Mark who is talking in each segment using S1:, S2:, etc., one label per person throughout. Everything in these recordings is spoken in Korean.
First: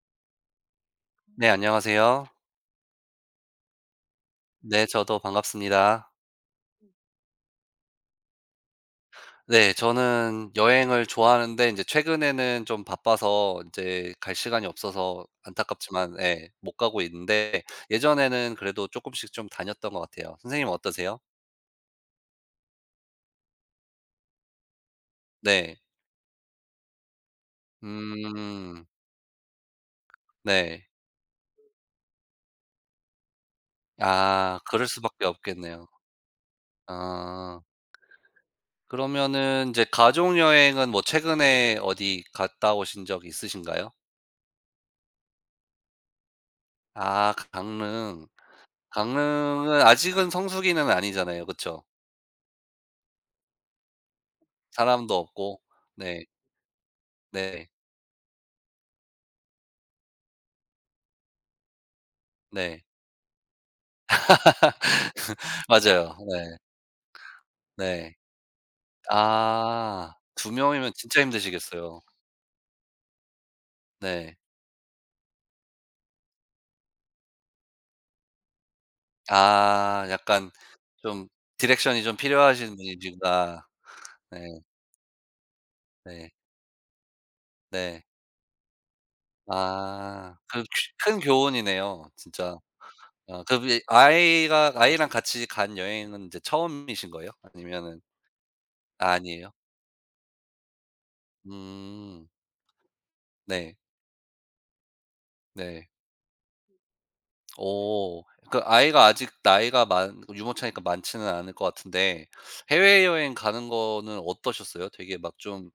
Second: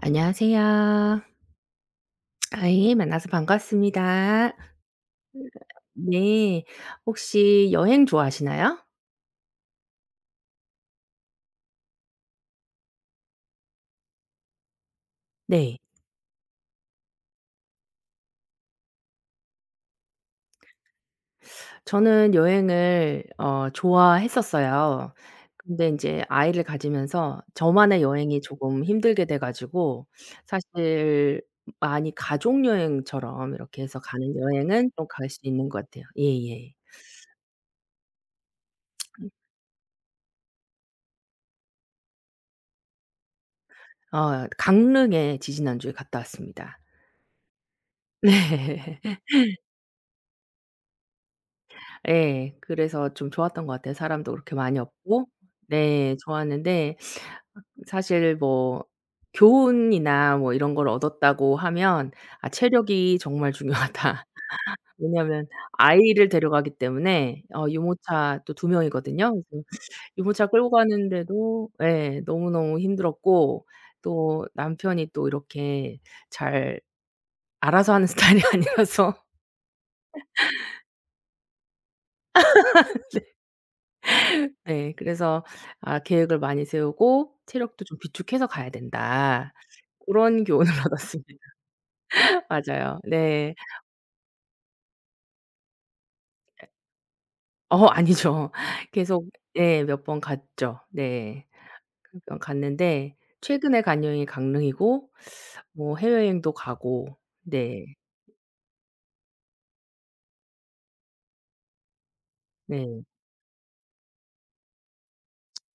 S1: 안녕하세요.
S2: 네, 안녕하세요.
S1: 아이 만나서 반갑습니다.
S2: 네, 저도 반갑습니다.
S1: 네. 혹시 여행 좋아하시나요?
S2: 네, 저는 여행을 좋아하는데 인제 최근에는 좀 바빠서 인제 갈 시간이 없어서
S1: 네.
S2: 안타깝지만 예 못 가고 있는데 예전에는 그래도 쪼끔씩 좀 다녔던 것 같아요. 선생님은 어떠세요?
S1: 저는 여행을 좋아했었어요.
S2: 네.
S1: 근데 인제 아이를 가지면서 저만의 여행이 조금
S2: 음.
S1: 힘들게 돼 가지고
S2: 네.
S1: 사실 많이 가족 여행처럼 이렇게 해서 가는
S2: 아 그럴
S1: 여행은 좀
S2: 수밖에
S1: 갈 수 있는 것
S2: 없겠네요.
S1: 같아요. 예예.
S2: 아. 그러면은 인제 가족 여행은 뭐 최근에 어디 갔다 오신 적 있으신가요?
S1: 어 강릉에 지지난주에 갔다 왔습니다.
S2: 아 강릉.
S1: 네.
S2: 강릉은 아직은 성수기는 아니잖아요. 그쵸?
S1: 예. 그래서 좀 좋았던 것 같아요. 사람도 그렇게 많이
S2: 사람도
S1: 없고
S2: 없고.
S1: 네
S2: 네.
S1: 좋았는데
S2: 네.
S1: 사실 뭐 교훈이나 뭐 이런 걸 얻었다고 하면 아
S2: 네.
S1: 체력이 정말 중요하다. 왜냐하면
S2: 맞아요.
S1: 아이를
S2: 네.
S1: 데려가기 때문에
S2: 네.
S1: 유모차 또 2 명이거든요. 그래서
S2: 아.
S1: 유모차
S2: 두
S1: 끌고
S2: 명이면 진짜
S1: 가는데도
S2: 힘드시겠어요.
S1: 예 너무너무 힘들었고
S2: 네.
S1: 또 남편이 또 이렇게 잘 알아서 하는 스타일이 아니라서
S2: 아 약간 좀 디렉션이 좀 필요하신 분이시구나. 네.
S1: 네. 그래서 아
S2: 네.
S1: 계획을 많이 세우고 체력도 좀
S2: 네.
S1: 비축해서 가야 된다.
S2: 아.
S1: 고런
S2: 그
S1: 교훈을
S2: 큰
S1: 얻었습니다.
S2: 교훈이네요 진짜.
S1: 맞아요.
S2: 어
S1: 네.
S2: 그럼 이 아이가 아이랑 같이 간 여행은 이제 처음이신 거예요?
S1: 어
S2: 아니면은
S1: 아니죠.
S2: 아
S1: 계속
S2: 아니에요?
S1: 예 몇 번 갔죠. 네. 몇
S2: 음.
S1: 번 갔는데
S2: 네.
S1: 최근에 간 여행이 강릉이고
S2: 네.
S1: 뭐 해외여행도 가고 네.
S2: 오 그 아이가 아직 나이가 많 유모차니까 많지는 않을 것 같은데
S1: 네.
S2: 해외여행 가는 거는 어떠셨어요? 되게 막 좀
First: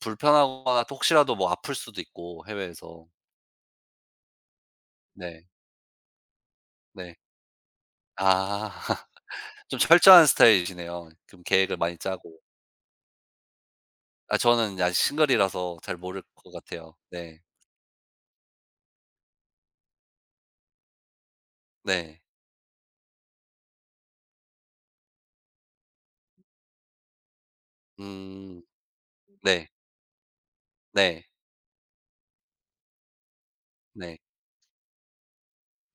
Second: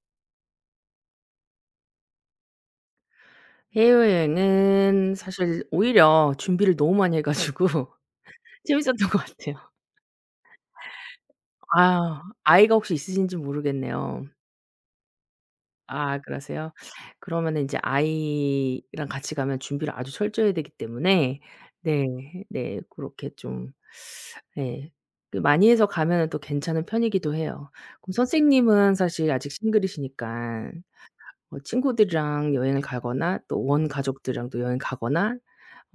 S2: 불편하거나 또 혹시라도 뭐 아플 수도 있고 해외에서.
S1: 해외여행은
S2: 네.
S1: 사실 오히려 준비를 너무
S2: 네.
S1: 많이 해 가지고
S2: 아.
S1: 재밌었던 것 같아요.
S2: 좀 철저한 스타일이시네요. 좀 계획을 많이
S1: 아
S2: 짜고.
S1: 아이가 혹시 있으신지 모르겠네요.
S2: 아 저는 아직 싱글이라서 잘
S1: 아
S2: 모를 것
S1: 그러세요?
S2: 같아요. 네.
S1: 그러면은 인제 아이랑 같이 가면 준비를 아주 철저히 해야 되기 때문에 네.
S2: 네.
S1: 네. 고렇게 좀 예. 그 많이 해서 가면은 또 괜찮은 편이기도 해요. 그럼
S2: 음.
S1: 선생님은 사실 아직
S2: 네.
S1: 싱글이시니깐
S2: 네.
S1: 뭐 친구들이랑 여행을 가거나 또 원
S2: 네.
S1: 가족들이랑 또 여행 가거나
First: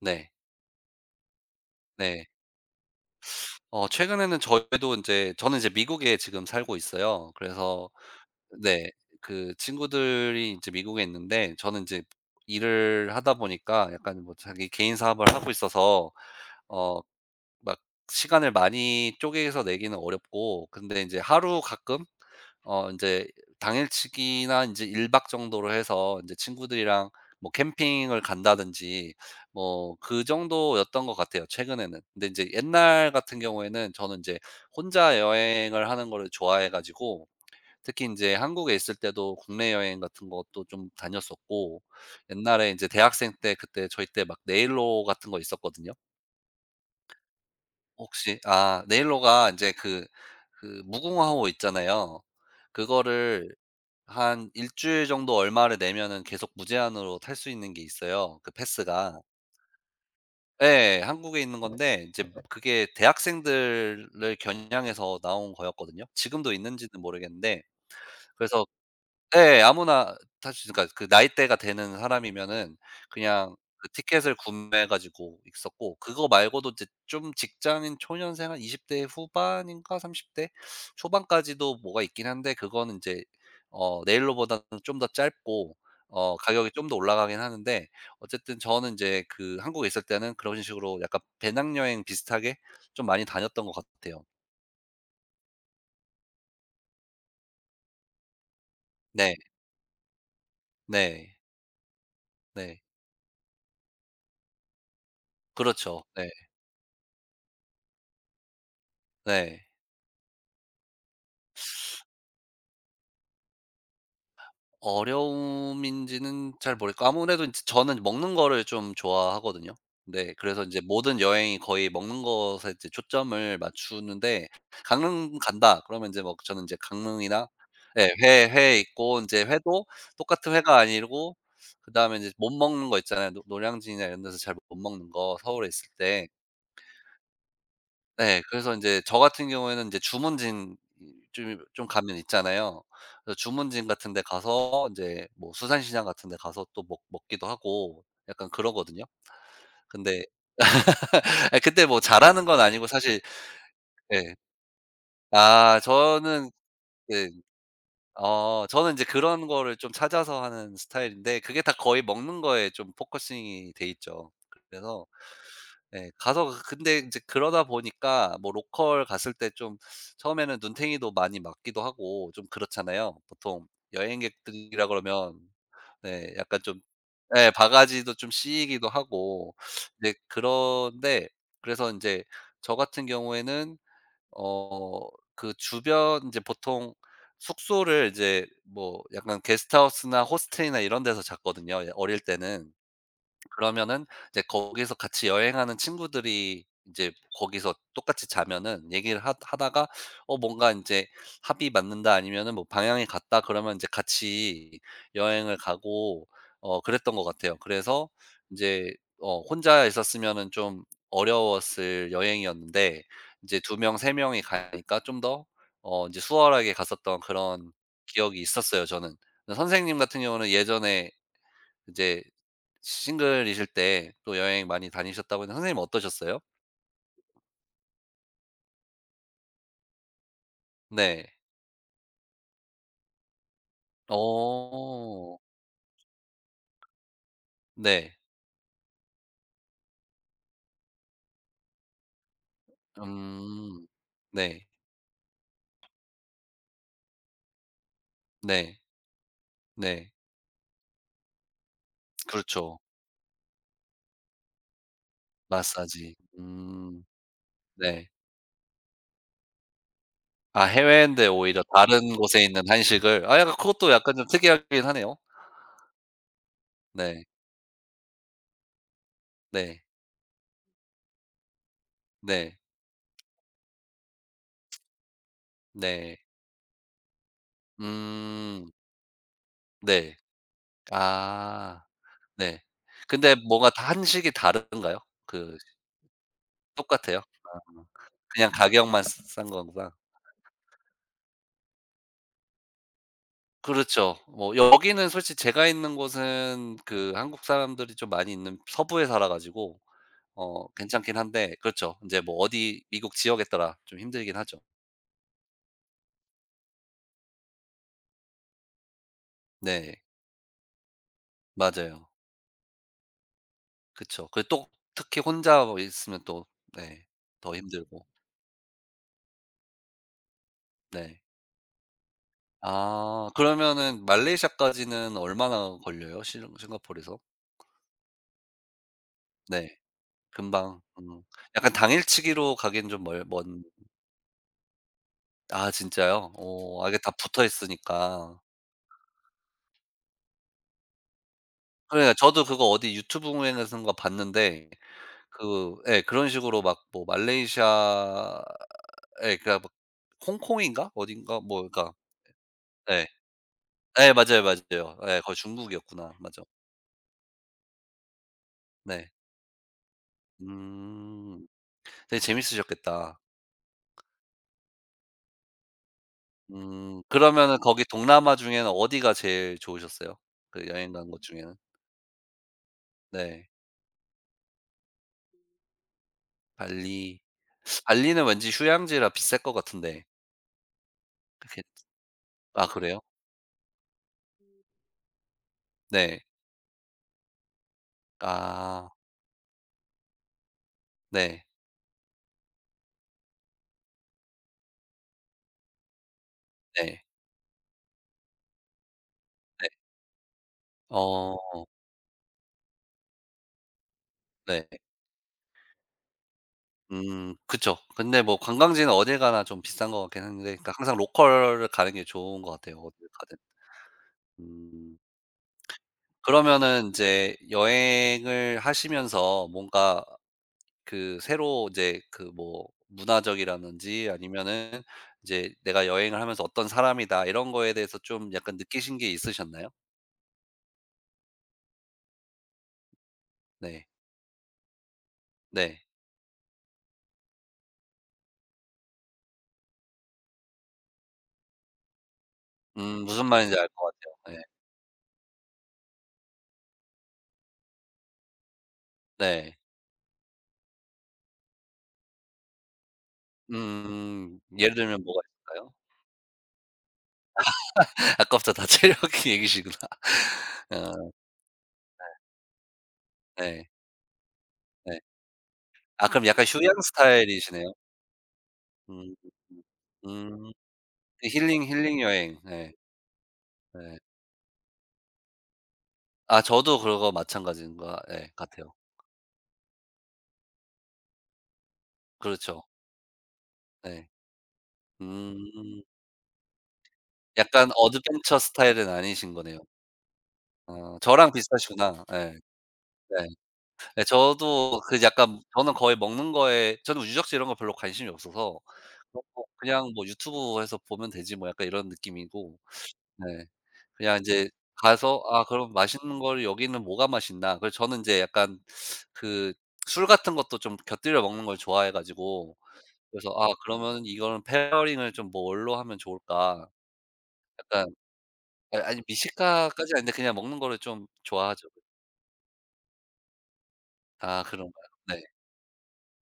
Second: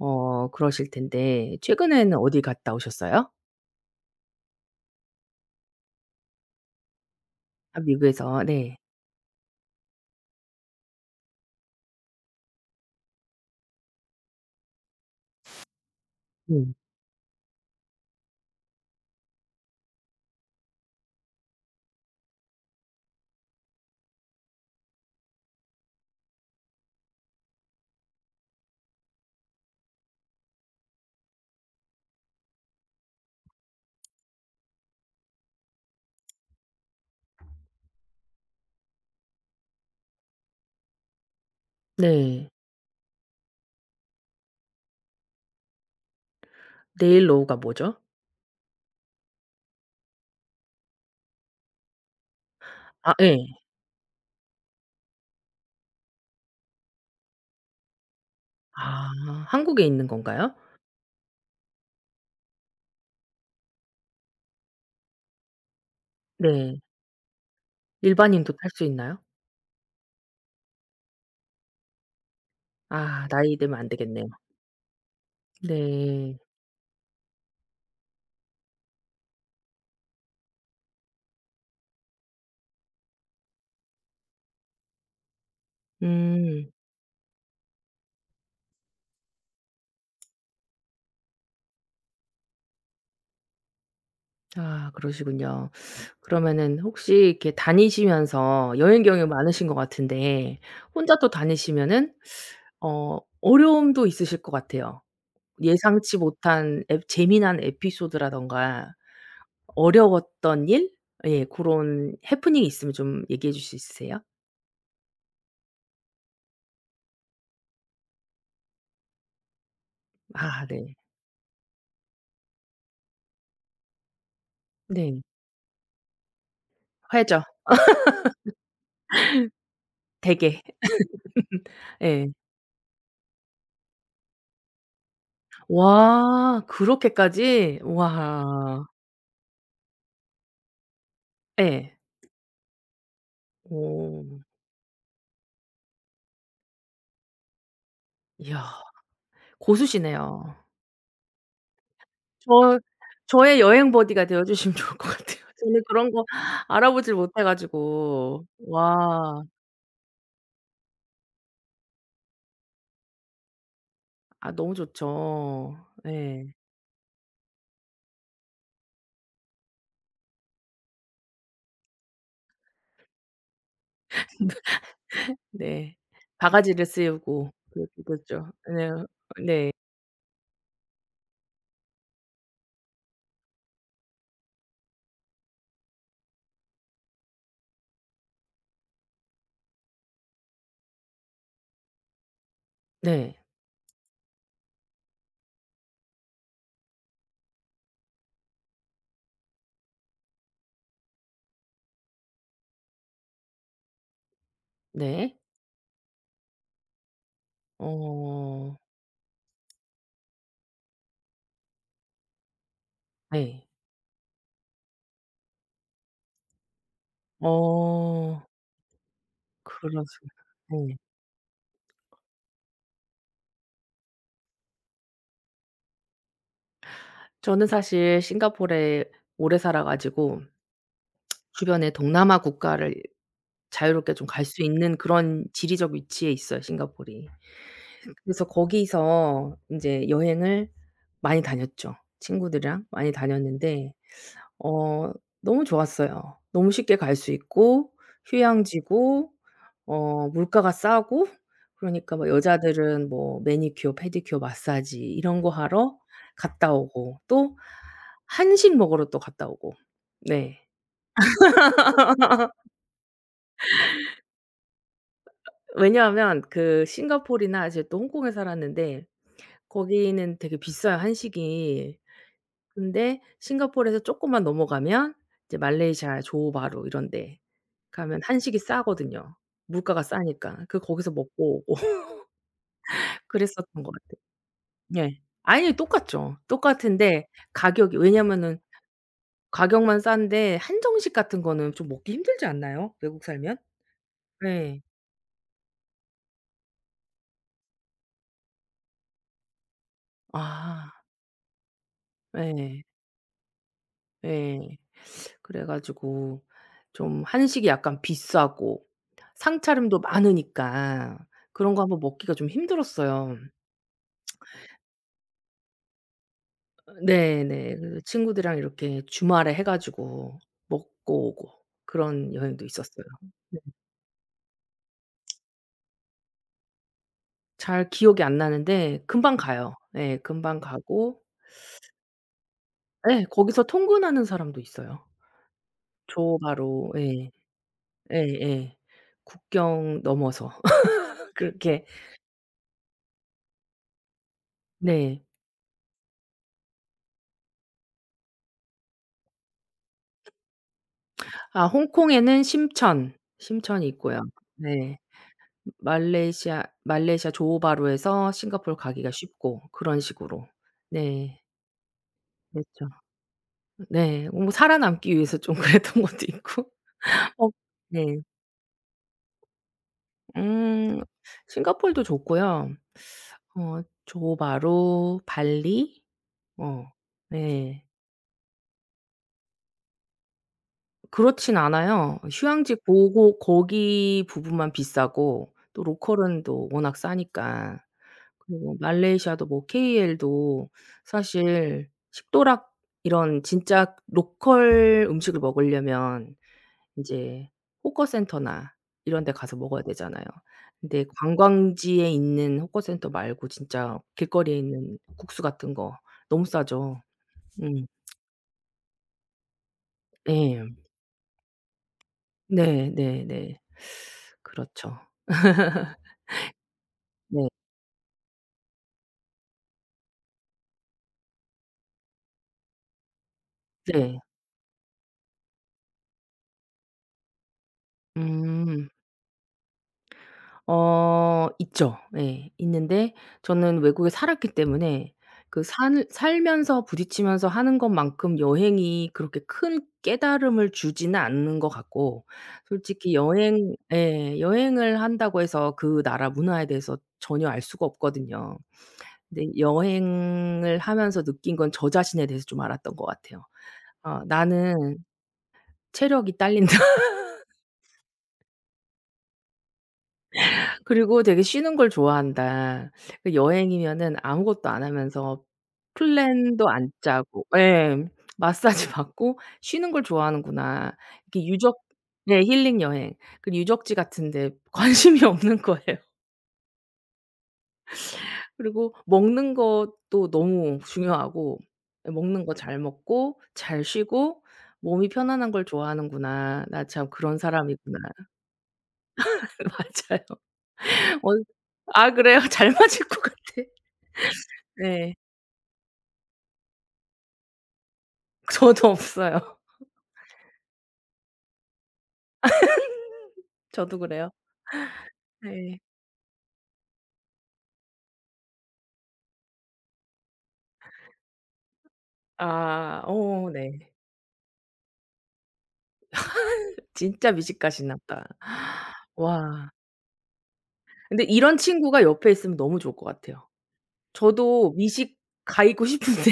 S2: 네.
S1: 그러실 텐데 최근에는
S2: 네.
S1: 어디 갔다 오셨어요?
S2: 어 최근에는 저희도 이제 저는 이제 미국에 지금 살고 있어요.
S1: 아
S2: 그래서
S1: 미국에서 네.
S2: 네. 그 친구들이 이제 미국에 있는데 저는 이제 일을 하다 보니까 약간 뭐 자기 개인 사업을 하고 있어서
S1: 음.
S2: 어 막 시간을 많이 쪼개서 내기는 어렵고 근데 인제 하루 가끔 어 인제 당일치기나 인제 1박 정도로 해서 인제 친구들이랑 뭐 캠핑을 간다든지 뭐 그 정도였던 것 같아요, 최근에는. 근데 인제 옛날 같은 경우에는 저는 인제 혼자 여행을 하는 거를 좋아해 가지고 특히 인제 한국에 있을 때도 국내 여행 같은 것도 좀 다녔었고
S1: 네.
S2: 옛날에 인제 대학생 때 그때 저희 때 막 네일로 같은 거 있었거든요.
S1: 네일 로우가 뭐죠?
S2: 혹시 아 네일로가 인제 그 무궁화호 있잖아요.
S1: 아 예.
S2: 그거를 한 1주일 정도 얼마를 내면은 계속 무제한으로 탈 수 있는 게 있어요, 그
S1: 아
S2: 패스가.
S1: 한국에 있는 건가요?
S2: 예. 한국에 있는 건데 인제 그게 대학생들을 겨냥해서 나온 거였거든요. 지금도
S1: 네.
S2: 있는지는 모르겠는데
S1: 일반인도
S2: 그래서
S1: 탈 수 있나요?
S2: 예. 아무나 탈 수 있으니까 그 나이대가 되는 사람이면은
S1: 아
S2: 그냥
S1: 나이 되면 안
S2: 그
S1: 되겠네요.
S2: 티켓을 구매해 가지고 있었고 그거
S1: 네.
S2: 말고도 이제 좀 직장인 초년생 한 20대 후반인가 30대 초반까지도 뭐가 있긴 한데 그거는 인제 어 네일로보다는 좀 더 짧고 어 가격이
S1: 음.
S2: 좀 더 올라가긴 하는데 어쨌든 저는 인제 그 한국에 있을 때는 그런 식으로 약간 배낭여행 비슷하게 좀 많이 다녔던 것 같아요.
S1: 아 그러시군요. 그러면은 혹시 이렇게 다니시면서 여행 경험이
S2: 네.
S1: 많으신 것 같은데 혼자 또
S2: 네.
S1: 다니시면은
S2: 네.
S1: 어 어려움도 있으실 것 같아요.
S2: 그렇죠.
S1: 예상치
S2: 네.
S1: 못한 에 재미난 에피소드라든가
S2: 네.
S1: 어려웠던 일? 예 고런 해프닝이 있으면 좀 얘기해 주실 수 있으세요?
S2: 어려움인지는 잘 모르겠고 아무래도 제 저는 먹는 거를 좀 좋아하거든요. 네. 그래서
S1: 아
S2: 이제
S1: 네.
S2: 모든 여행이 거의 먹는 것에 이제 초점을 맞추는데
S1: 네.
S2: '강릉 간다.' 그러면 이제 뭐 저는 이제
S1: 화해죠.
S2: 강릉이나 예 회 있고 이제 회도 똑같은
S1: 되게.
S2: 회가 아니고 그다음에 이
S1: 예.
S2: 제 못 먹는 거 있잖아요. 노 노량진이나 이런 데서 잘 못 먹는 거 서울에 있을 때.
S1: 와 그렇게까지?
S2: 네. 그래서
S1: 와.
S2: 인제 저 같은 경우에는 인제 주문진 좀
S1: 예.
S2: 가면 있잖아요. 그래서 주문진 같은 데
S1: 오.
S2: 가서 인제 뭐 수산시장 같은 데 가서 또 먹 먹기도 하고 약간
S1: 이야
S2: 그러거든요. 근데
S1: 고수시네요.
S2: 아 근데 뭐 잘하는 건
S1: 저
S2: 아니고 사실
S1: 저의 여행 버디가
S2: 예.
S1: 되어 주시면 좋을 것 같아요.
S2: 아
S1: 저는 그런 거
S2: 저는
S1: 알아보질
S2: 네.
S1: 못해 가지고.
S2: 어 저는 인제
S1: 와.
S2: 그런 거를 좀 찾아서 하는 스타일인데 그게 다 거의 먹는 거에 좀 포커싱이 돼 있죠.
S1: 아 너무
S2: 그래서
S1: 좋죠.
S2: 네. 가서
S1: 예.
S2: 그 근데 이제 그러다 보니까 뭐 로컬 갔을 때 좀 처음에는 눈탱이도 많이 맞기도 하고 좀 그렇잖아요. 보통 여행객들이라 그러면
S1: 네.
S2: 네 약간 좀
S1: 바가지를
S2: 네
S1: 씌우고
S2: 바가지도
S1: 그렇게
S2: 좀
S1: 죠
S2: 씌이기도
S1: 네.
S2: 하고
S1: 네.
S2: 이제 그런데 그래서 이제 저 같은 경우에는 어 그 주변 이제 보통 숙소를 이제 뭐 약간 게스트하우스나 호스텔이나 이런 데서 잤거든요, 예 어릴 때는.
S1: 네.
S2: 그러면은 이제 거기서 같이 여행하는 친구들이 이제 거기서 똑같이 자면은 얘기를 하다가어 뭔가 이제 합이 맞는다 아니면은 뭐 방향이 같다 그러면 이제 같이
S1: 네.
S2: 여행을 가고 어 그랬던 것 같아요. 그래서 이
S1: 어
S2: 제 어 혼자 있었으면은 좀 어려웠을 여행이었는데 이제
S1: 네.
S2: 2 명, 3 명이 가니까 좀 더 어 이제 수월하게 갔었던 그런 기억이
S1: 어
S2: 있었어요 저는. 선생님 같은
S1: 그러시구나.
S2: 경우는
S1: 네.
S2: 예전에 이제 싱글이실 때 또 여행 많이 다니셨다고 했는데 선생님 어떠셨어요?
S1: 저는 사실 싱가포르에 오래 살아 가지고
S2: 네.
S1: 주변에 동남아 국가를 자유롭게 좀 갈 수 있는
S2: 어.
S1: 그런 지리적 위치에 있어요 싱가포이
S2: 네.
S1: 그래서 거기서 인제 여행을 많이 다녔죠. 친구들이랑 많이
S2: 음.
S1: 다녔는데
S2: 네.
S1: 어 너무 좋았어요. 너무 쉽게 갈 수 있고
S2: 네.
S1: 휴양지고
S2: 네.
S1: 물가가 싸고 그러니까 뭐
S2: 그렇죠.
S1: 여자들은 뭐 매니큐어, 페디큐어, 마사지 이런 거 하러
S2: 마사지.
S1: 갔다
S2: 음.
S1: 오고 또
S2: 네.
S1: 한식 먹으러 또 갔다 오고. 네.
S2: 아 해외인데 오히려 다른 곳에 있는 한식을 아 약간 그것도 약간 좀 특이하긴 하네요.
S1: 왜냐하면 그
S2: 네.
S1: 싱가포르나 제가 또 홍콩에 살았는데
S2: 네.
S1: 거기는 되게 비싸요, 한식이.
S2: 네.
S1: 근데 싱가포르에서 조금만 넘어가면 이제
S2: 네.
S1: 말레이시아 조호바루 이런 데 가면 한식이
S2: 음.
S1: 싸거든요. 물가가
S2: 네.
S1: 싸니까. 그 거기서 먹고 오고
S2: 아. 네. 근데 뭔가
S1: 그랬었던
S2: 다
S1: 것 같아요.
S2: 한식이 다른가요?
S1: 네.
S2: 그
S1: 아니 똑같죠.
S2: 똑같아요?
S1: 똑같은데 가격이
S2: 그냥
S1: 왜냐면은
S2: 가격만 스 싼 건가?
S1: 가격만 싼데 한정식 같은 거는 좀 먹기 힘들지 않나요? 외국 살면?
S2: 그렇죠. 뭐
S1: 네.
S2: 여기는 솔직히 제가 있는 곳은 그 한국 사람들이 좀 많이 있는 서부에 살아 가지고 어
S1: 아.
S2: 괜찮긴 한데 그렇죠. 이제 뭐 어디
S1: 네
S2: 미국 지역에 따라 좀 힘들긴 하죠.
S1: 네 그래 가지고 좀 한식이 약간 비싸고
S2: 네.
S1: 상차림도 많으니까 그런 거 한번
S2: 맞아요.
S1: 먹기가 좀 힘들었어요.
S2: 그쵸. 그리고 또 특히 혼자 뭐 있으면 또 네. 더
S1: 네네. 그
S2: 힘들고.
S1: 친구들이랑 이렇게 주말에 해 가지고 먹고
S2: 네.
S1: 오고 그런 여행도 있었어요.
S2: 아
S1: 네.
S2: 그러면은 말레이시아까지는 얼마나 걸려요? 싱 싱가포르에서?
S1: 잘 기억이 안 나는데 금방 가요.
S2: 네.
S1: 예. 금방
S2: 금방.
S1: 가고
S2: 음. 약간 당일치기로 가기좀멀
S1: 예.
S2: 먼
S1: 거기서 통근하는 사람도 있어요.
S2: 아 진짜요? 어 아
S1: 조바로
S2: 이게 다
S1: 예.
S2: 붙어 있으니까.
S1: 예예. 국경 넘어서 그렇게
S2: 그러니까 저도 그거 어디 유튜브에선가 봤는데
S1: 네.
S2: 그 예 그런 식으로 막 뭐 말레이시아에 그러니까 막 홍콩인가 어딘가
S1: 아
S2: 뭐 그러니까
S1: 홍콩에는
S2: 예.
S1: 심천이
S2: 예
S1: 있고요.
S2: 맞아요, 맞아요.
S1: 네.
S2: 예 거기 중국이었구나. 맞아.
S1: 말레이시아 조호바루에서 싱가포르
S2: 네.
S1: 가기가 쉽고 그런 식으로. 네.
S2: 음. 되게
S1: 그랬죠.
S2: 재밌으셨겠다.
S1: 네. 뭐 살아남기 위해서 좀 그랬던 것도 있고. 어
S2: 그러면은 거기
S1: 네.
S2: 동남아 중에는 어디가 제일 좋으셨어요? 그 여행
S1: 음
S2: 간 것 중에는?
S1: 싱가포르도 좋고요.
S2: 네.
S1: 어 조호바루, 발리 어
S2: 발리.
S1: 네.
S2: 발리는 왠지 휴양지라 비쌀 것 같은데.
S1: 그렇진
S2: 그렇게
S1: 않아요.
S2: 아
S1: 휴양지
S2: 그래요?
S1: 고고 거기 부분만 비싸고 또
S2: 네.
S1: 로컬은 또 워낙 싸니까. 그리고 뭐
S2: 아.
S1: 말레이시아도 뭐 KL도
S2: 네.
S1: 사실 식도락 이런 진짜 로컬 음식을 먹으려면
S2: 네.
S1: 인제 호커센터나 이런 데 가서
S2: 네.
S1: 먹어야 되잖아요. 근데
S2: 어
S1: 관광지에 있는 호커센터 말고 진짜 길거리에
S2: 네.
S1: 있는 국수 같은 거 너무 싸죠.
S2: 그쵸.
S1: 음.
S2: 근데 뭐 관광지는 어딜 가나 좀 비싼 것 같긴 한데
S1: 예.
S2: 그러니까 항상 로컬을 가는 게 좋은 것 같아요,
S1: 네.
S2: 어딜
S1: 네
S2: 가든.
S1: 네.
S2: 음.
S1: 그렇죠.
S2: 그러면은 인제
S1: 네.
S2: 여행을 하시면서 뭔가 그 새로 이제 그 뭐 문화적이라든지
S1: 네.
S2: 아니면은 이제 '내가 여행을 하면서 어떤 사람이다.' 이런 거에 대해서 좀 약간
S1: 음.
S2: 느끼신 게 있으셨나요?
S1: 있죠. 예. 있는데 저는
S2: 네.
S1: 외국에 살았기 때문에 그
S2: 네.
S1: 산 살면서 부딪히면서 하는 것만큼 여행이 그렇게 큰 깨달음을 주지는 않는 것 같고 솔직히
S2: 무슨 말인지 알
S1: 여행
S2: 것 같아요.
S1: 예
S2: 예.
S1: 여행을 한다고 해서 그 나라 문화에 대해서 전혀 알 수가 없거든요. 근데
S2: 네.
S1: 여행을 하면서 느낀 건 저 자신에 대해서 좀 알았던 것 같아요. 아
S2: 음. 예를
S1: '나는
S2: 들면 뭐가 있을까요?
S1: 체력이 딸린다.'
S2: 아까부터 다 체력 얘기시구나. 어
S1: 그리고 되게 쉬는 걸 좋아한다. 그
S2: 네.
S1: 여행이면은 아무것도 안
S2: 네.
S1: 하면서
S2: 아 그럼 약간
S1: 플랜도
S2: 휴양
S1: 안 짜고
S2: 스타일이시네요.
S1: 예. 마사지
S2: 음.
S1: 받고 쉬는 걸
S2: 음.
S1: 좋아하는구나.
S2: 그
S1: 이렇게
S2: 힐링,
S1: 유적
S2: 힐링 여행.
S1: 네
S2: 네.
S1: 힐링 여행. 그 유적지
S2: 네.
S1: 같은 데 관심이 없는 거예요.
S2: 아 저도 그거 마찬가지인 것 같- 네, 같아요.
S1: 그리고 먹는 것도 너무 중요하고 예 먹는 거
S2: 그렇죠.
S1: 잘 먹고 잘
S2: 네.
S1: 쉬고 몸이 편안한 걸
S2: 음.
S1: 좋아하는구나. 나 참 그런
S2: 약간
S1: 사람이구나.
S2: 어드벤처 스타일은 아니신 거네요.
S1: 맞아요.
S2: 어 저랑
S1: 원
S2: 비슷하시구나.
S1: 아
S2: 네
S1: 그래요? 잘 맞을 것
S2: 네.
S1: 같아.
S2: 네 저도 그
S1: 네.
S2: 약간 저는 거의 먹는 거에 저는 유적지 이런 거 별로 관심이 없어서
S1: 저도
S2: 그런 거
S1: 없어요.
S2: 그냥 뭐 '유튜브에서 보면 되지 뭐.' 약간 이런 느낌이고 네.
S1: 저도
S2: 그냥
S1: 그래요.
S2: 인제 가서 '아 그럼
S1: 네.
S2: 맛있는 걸 여기는 뭐가 맛있나.' 그래서 저는 인제 약간 그 술 같은 것도 좀 곁들여 먹는 걸 좋아해 가지고
S1: 아
S2: 그래서 '아
S1: 오,
S2: 그러
S1: 네.
S2: 면 이거는 페어링을 좀 뭐 뭘로 하면 좋을까?'
S1: 진짜
S2: 약간
S1: 미식가시나보다.
S2: 아 아니
S1: 와.
S2: 미식가까지는 아닌데 그냥 먹는 거를 좀
S1: 근데 이런
S2: 좋아하죠.
S1: 친구가 옆에 있으면 너무 좋을 것 같아요.
S2: 아
S1: 저도
S2: 그런가요?
S1: 미식
S2: 네.
S1: 가이고 싶은데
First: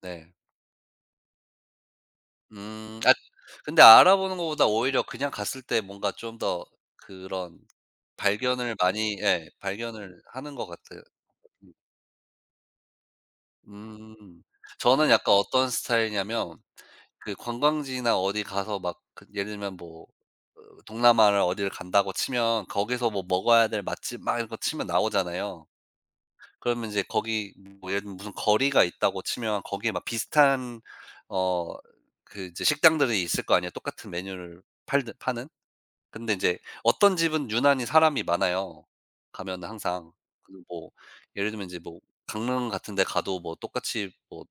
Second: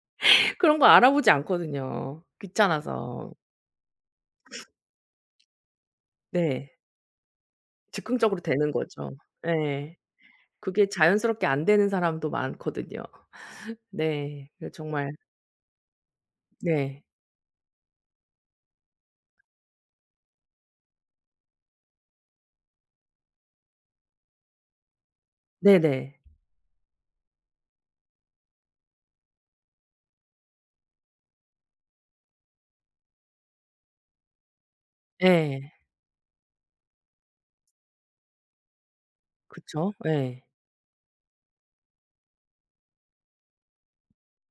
S2: 네.
S1: 그런 거 알아보지 않거든요,
S2: 음.
S1: 귀찮아서.
S2: 근데 알아보는 것보다 오히려 그냥 갔을 때 뭔가 좀 더
S1: 네.
S2: 그런
S1: 즉흥적으로 되는
S2: 발견을
S1: 거죠.
S2: 많이 예
S1: 네.
S2: 발견을 하는 것
S1: 그게
S2: 같아요.
S1: 자연스럽게 안
S2: 음.
S1: 되는 사람도 많거든요.
S2: 음.
S1: 네. 그래서
S2: 저는
S1: 정말
S2: 약간 어떤 스타일이냐면
S1: 네.
S2: 그 관광지나 어디 가서 막 그 예를 들면 뭐 어 동남아를 어디를 간다고 치면 거기서 뭐 먹어야 될 맛집 막 이런 거 치면 나오잖아요.
S1: 네네.
S2: 그러면 이제 거기 뭐 예를 들면 무슨 거리가 있다고 치면 거기에 막 비슷한 어 그 이제 식당들이 있을 거 아니에요, 똑같은 메뉴를 팔 파는?
S1: 네
S2: 근데 이제 어떤 집은 유난히 사람이 많아요, 가면
S1: 그쵸.
S2: 항상.
S1: 네
S2: 그리고 뭐 예를 들면 이제 뭐 강릉 같은 데 가도 뭐 똑같이 뭐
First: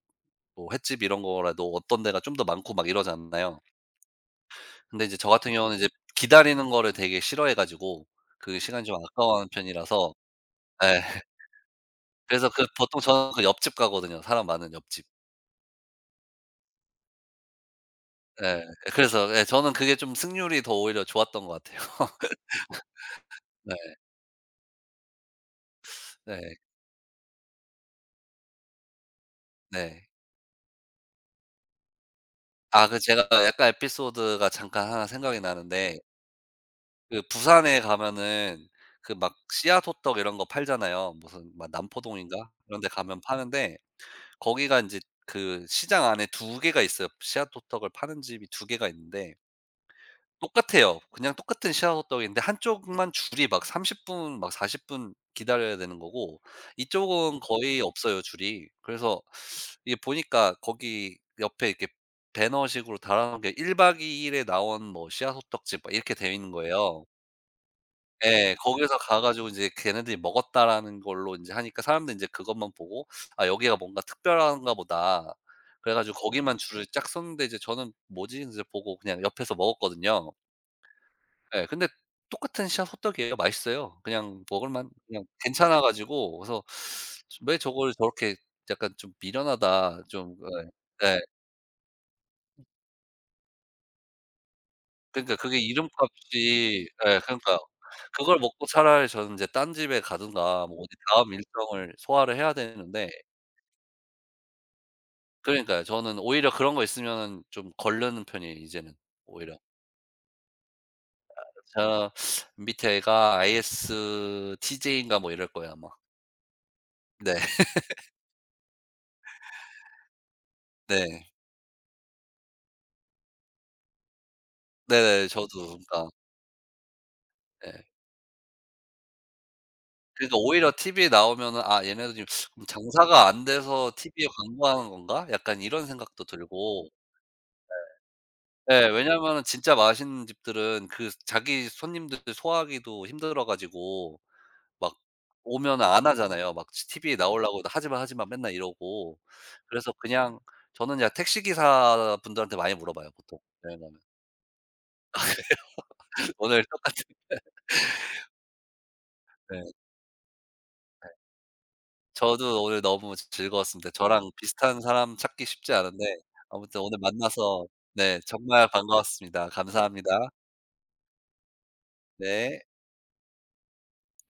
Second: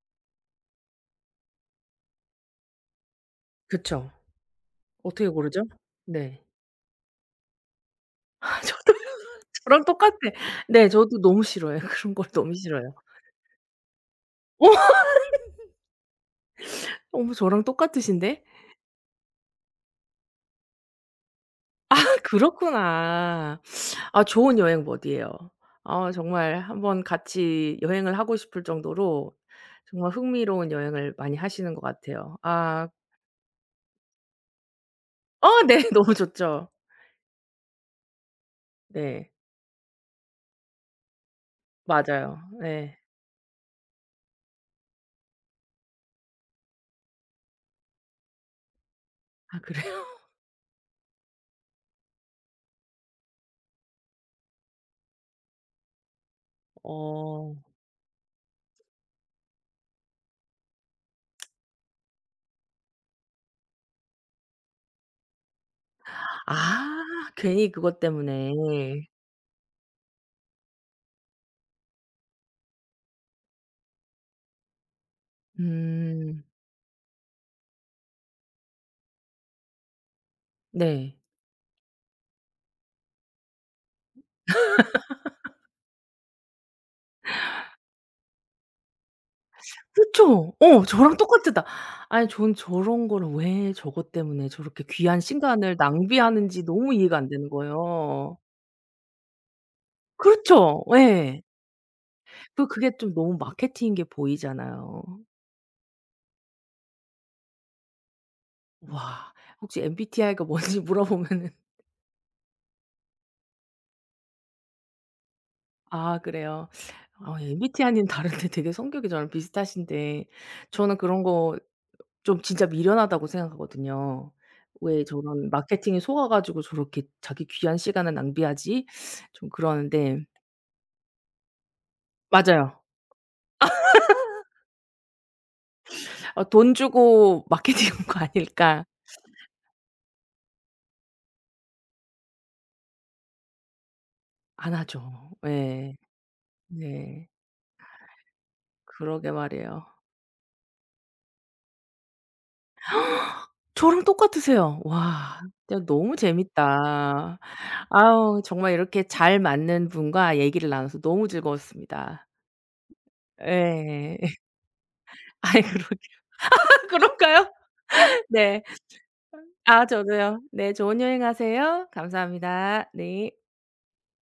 S2: 뭐 횟집 이런 거라도 어떤 데가 좀 더 많고 막 이러잖아요.
S1: 그쵸.
S2: 근데 이제
S1: 어떻게
S2: 저 같은
S1: 고르죠?
S2: 경우는 이제
S1: 네.
S2: 기다리는 거를 되게 싫어해 가지고 그 시간이
S1: 저도
S2: 좀 아까워하는
S1: 저랑
S2: 편이라서
S1: 똑같아.
S2: 예.
S1: 네 저도 너무 싫어해요. 그런 걸
S2: 그래서
S1: 너무
S2: 그
S1: 싫어해요.
S2: 보통 저는 그 옆집 가거든요, 사람 많은
S1: 어
S2: 옆집.
S1: 어머 저랑 똑같으신데?
S2: 예. 그래서 예 저는 그게 좀 승률이 더 오히려 좋았던 것 같아요.
S1: 아, 그렇구나.
S2: 네.
S1: 아 좋은 여행 머디예요. 아
S2: 네.
S1: 정말 한번 같이 여행을 하고 싶을 정도로
S2: 네.
S1: 정말 흥미로운 여행을 많이 하시는 것 같아요.
S2: 아
S1: 아
S2: 그 제가 약간 에피소드가 잠깐 하나 생각이
S1: 어 네.
S2: 나는데
S1: 너무 좋죠.
S2: 그 부산에 가면은 그
S1: 네.
S2: 막 씨앗 호떡 이런 거 팔잖아요. 무슨 막
S1: 맞아요.
S2: 남포동인가 그런 데
S1: 네.
S2: 가면 파는데 거기가 인제 그 시장 안에 두 개가 있어요. 씨앗 호떡을 파는 집이 두 개가 있는데
S1: 아 그래요?
S2: 똑같아요. 그냥 똑같은 씨앗 호떡인데 한쪽만 줄이 막 30 분 막 40분 기다려야 되는 거고 이쪽은
S1: 어.
S2: 거의 없어요 줄이. 그래서 이게 보니까 거기 옆에 이렇게 배너식으로 달아 놓은 게 1박 2 일에 나온 뭐 씨앗 호떡집 막 이렇게 되어 있는
S1: 아
S2: 거예요.
S1: 괜히 그것 때문에.
S2: 예. 거기서 가 가지고 인제 걔네들이 먹었다라는 걸로 인제 하니까 사람들이 인제 그것만 보고 '아 여기가 뭔가 특별한가 보다.' 그래 가지고
S1: 음.
S2: 거기만 줄을 쫙 섰는데 이제 저는 '뭐지?' 이제 보고 그냥 옆에서 먹었거든요.
S1: 네.
S2: 예. 근데 똑같은 씨앗 호떡이에요. 맛있어요. 그냥 먹을 만 그냥 괜찮아 가지고 그래서 '왜 저걸 저렇게 약간 좀 미련하다.' 좀
S1: 그쵸. 어
S2: 예.
S1: 저랑
S2: 예.
S1: 똑같았다. 아니 전 저런 거를 왜 저것 때문에 저렇게 귀한
S2: 그러니까 그게
S1: 시간을 낭비하는지
S2: 이름값이
S1: 너무 이해가
S2: 예
S1: 안 되는
S2: 그러니까
S1: 거예요.
S2: 그걸 먹고 차라리 저는 이제 딴 집에 가든가 뭐
S1: 그렇죠.
S2: 어디 다음
S1: 예.
S2: 일정을 소화를 해야
S1: 그 그게
S2: 되는데
S1: 좀 너무 마케팅인 게 보이잖아요.
S2: 그러니까요. 저는 오히려 그런 거 있으면은 좀 거르는 편이에요 이제는
S1: 와
S2: 오히려.
S1: 혹시 MBTI가 뭔지 물어보면은
S2: 저 밑에 애가 ISTJ인가 뭐 이럴 거예요 아마.
S1: "아 그래요."
S2: 네.
S1: MBTI는 다른데 되게 성격이 저랑 비슷하신데 저는 그런
S2: 네.
S1: 거 좀 진짜 미련하다고 생각하거든요. '왜
S2: 네네. 저도
S1: 저런 마케팅에
S2: 그러니까
S1: 속아 가지고 저렇게 자기 귀한
S2: 예.
S1: 시간을 낭비하지?' 좀 그러는데
S2: 그러니까 오히려 TV에 나오면은 '아 얘네도 지금
S1: 맞아요.
S2: 장사가 안 돼서 TV에 광고하는 건가?' 약간 이런 생각도
S1: 어 '돈
S2: 들고
S1: 주고 마케팅 한 거 아닐까.'
S2: 예. 왜냐면은 진짜 맛있는 집들은 그 자기 손님들 소화하기도 힘들어 가지고
S1: 안
S2: 막
S1: 하죠.
S2: 오면
S1: 예.
S2: 안 하잖아요. 막 지 TV에
S1: 네.
S2: 나오려고 "하지 마, 하지 마." 맨날 이러고.
S1: 그러게 말이에요.
S2: 그래서 그냥 저는 그냥 택시기사 분들한테 많이 물어봐요 보통 여행면
S1: 저랑 똑같으세요. 와 진짜 너무
S2: 오늘 똑같은
S1: 재밌다. 아우 정말 이렇게 잘
S2: 네.
S1: 맞는 분과 얘기를 나눠서 너무 즐거웠습니다.
S2: 저도 오늘 너무 즐 즐거웠습니다.
S1: 예.
S2: 저랑 비슷한 사람 찾기
S1: 아이
S2: 쉽지
S1: 그러게
S2: 않은데 아무튼
S1: 아,
S2: 오늘
S1: 그런가요?
S2: 만나서 네
S1: 네.
S2: 정말 반가웠습니다.
S1: 아
S2: 감사합니다.
S1: 저도요. 네 좋은 여행하세요.
S2: 네.
S1: 감사합니다. 네.